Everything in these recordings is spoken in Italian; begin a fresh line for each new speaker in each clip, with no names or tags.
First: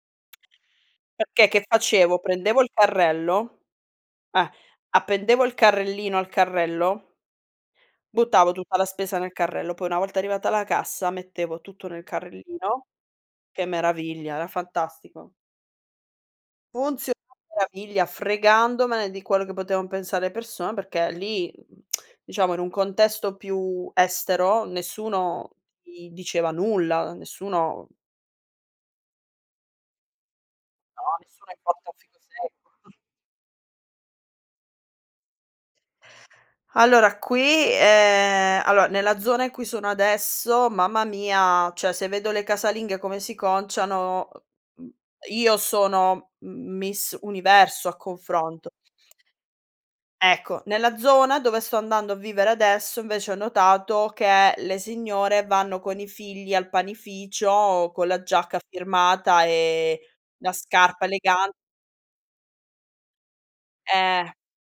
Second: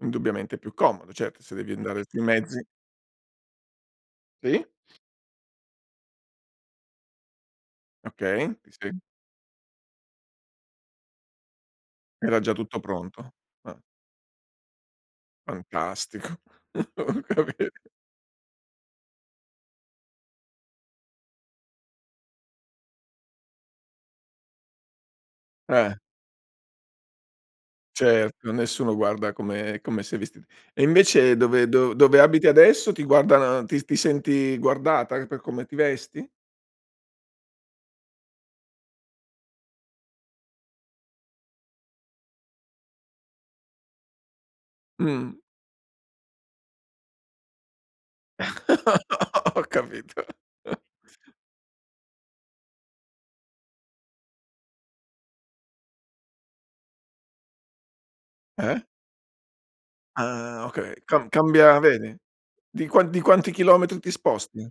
Indubbiamente è più comodo, certo
Perché
se
che
devi andare
facevo?
sui
Prendevo
mezzi.
il carrello, eh,
Sì.
appendevo il carrellino al carrello buttavo
Okay, ti
tutta la
se
spesa nel carrello, poi una volta arrivata alla cassa mettevo tutto nel
Era già tutto
carrellino.
pronto,
Che
ah.
meraviglia, era fantastico.
Fantastico.
Funziona
Ho
a
capi
meraviglia, fregandomene di quello che potevan pensare le persone, perché lì, mhmm, diciamo in un contesto più estero, nessuno
Eh.
di diceva nulla, nessuno
Certo, nessuno guarda come come sei vestit e
No, a
invece
nessuno
dove
importa
dov
un fico
dove abiti
secco.
adesso ti guardano ti ti senti guardata per come ti vesti?
Allora qui ehm, allora nella zona in cui sono adesso, mamma mia, cioè, se vedo le casalinghe come si conciano, uhm, mhmm,
Mh.
io sono m Miss Universo a confronto.
Ho capito.
Ecco, nella zona dove sto andando a vivere adesso, invece, ho notato che le signore vanno con i figli al panificio, con la giacca
Eh.
firmata e la
Ah okay,
scarpa
cam
elega
cambia vedi? Di quan di quanti chilometri ti
Eh
sposti?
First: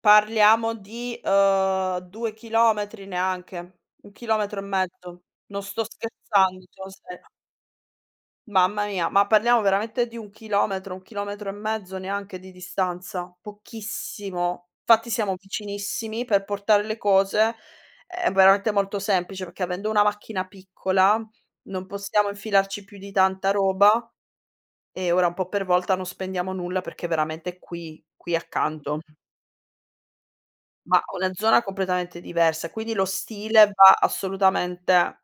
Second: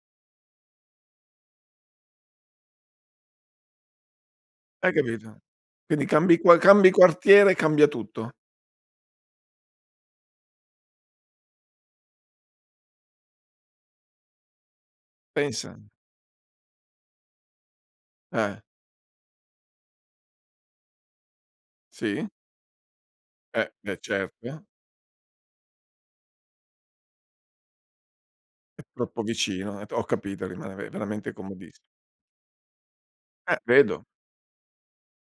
parliamo di, uhm, 2 chilometri neanche, 1 chilometro e
Hai
mezzo.
capito,
Non sto
quindi cambi qua
scherzando,
cambi
sono sera.
quartiere cambia tutto.
Mamma mia, ma parliamo veramente di 1 chilometro, 1 chilometro e mezzo, neanche, di distanza. Pochissimo, fatti siamo
Pensa.
vicinissimi per portare le cose, è
Eh.
veramente molto semplice, perché avendo una macchina piccola, non
Sì.
possiamo infilarci più di tanta
Eh beh,
roba
certo.
e ora un po' per volta non spendiamo nulla, perché è veramente qui qui
È
accanto.
troppo vicino, è t ho capito rimane ve
Ma una
veramente
zona
comodissi
completamente diversa, quindi lo
Eh
stile va
vedo.
assolutamente,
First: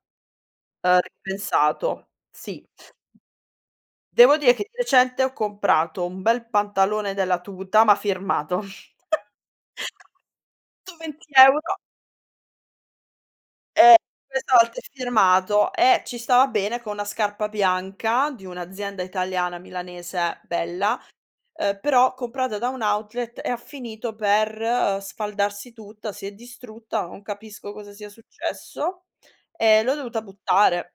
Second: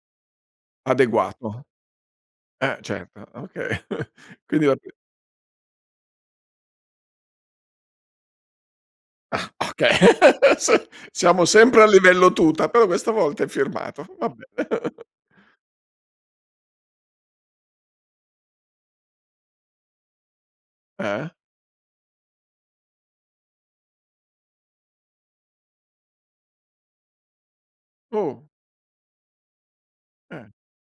uhm,
Adeguato.
ripensato. Sì.
Eh certo, okay.
Devo dire che
Quindi va
di
[unintelligible]
recente ho comprato un bel pantalone della tuta, ma firmato.
Ah okay, s
Ntoventi
siamo
euro.
sempre a livello tuta, però questa volta è
Eh
firmato. Va
questa
bene.
volta è firmato e ci stava bene con na' scarpa bianca di un'azienda italiana milanese bella,
Eh.
uhm, però comprata da un outlet e ha finito per sfaldarsi tutta, si è distrutta, non capisco cosa sia
Oh.
successo e l'ho dovuta
Eh.
buttare.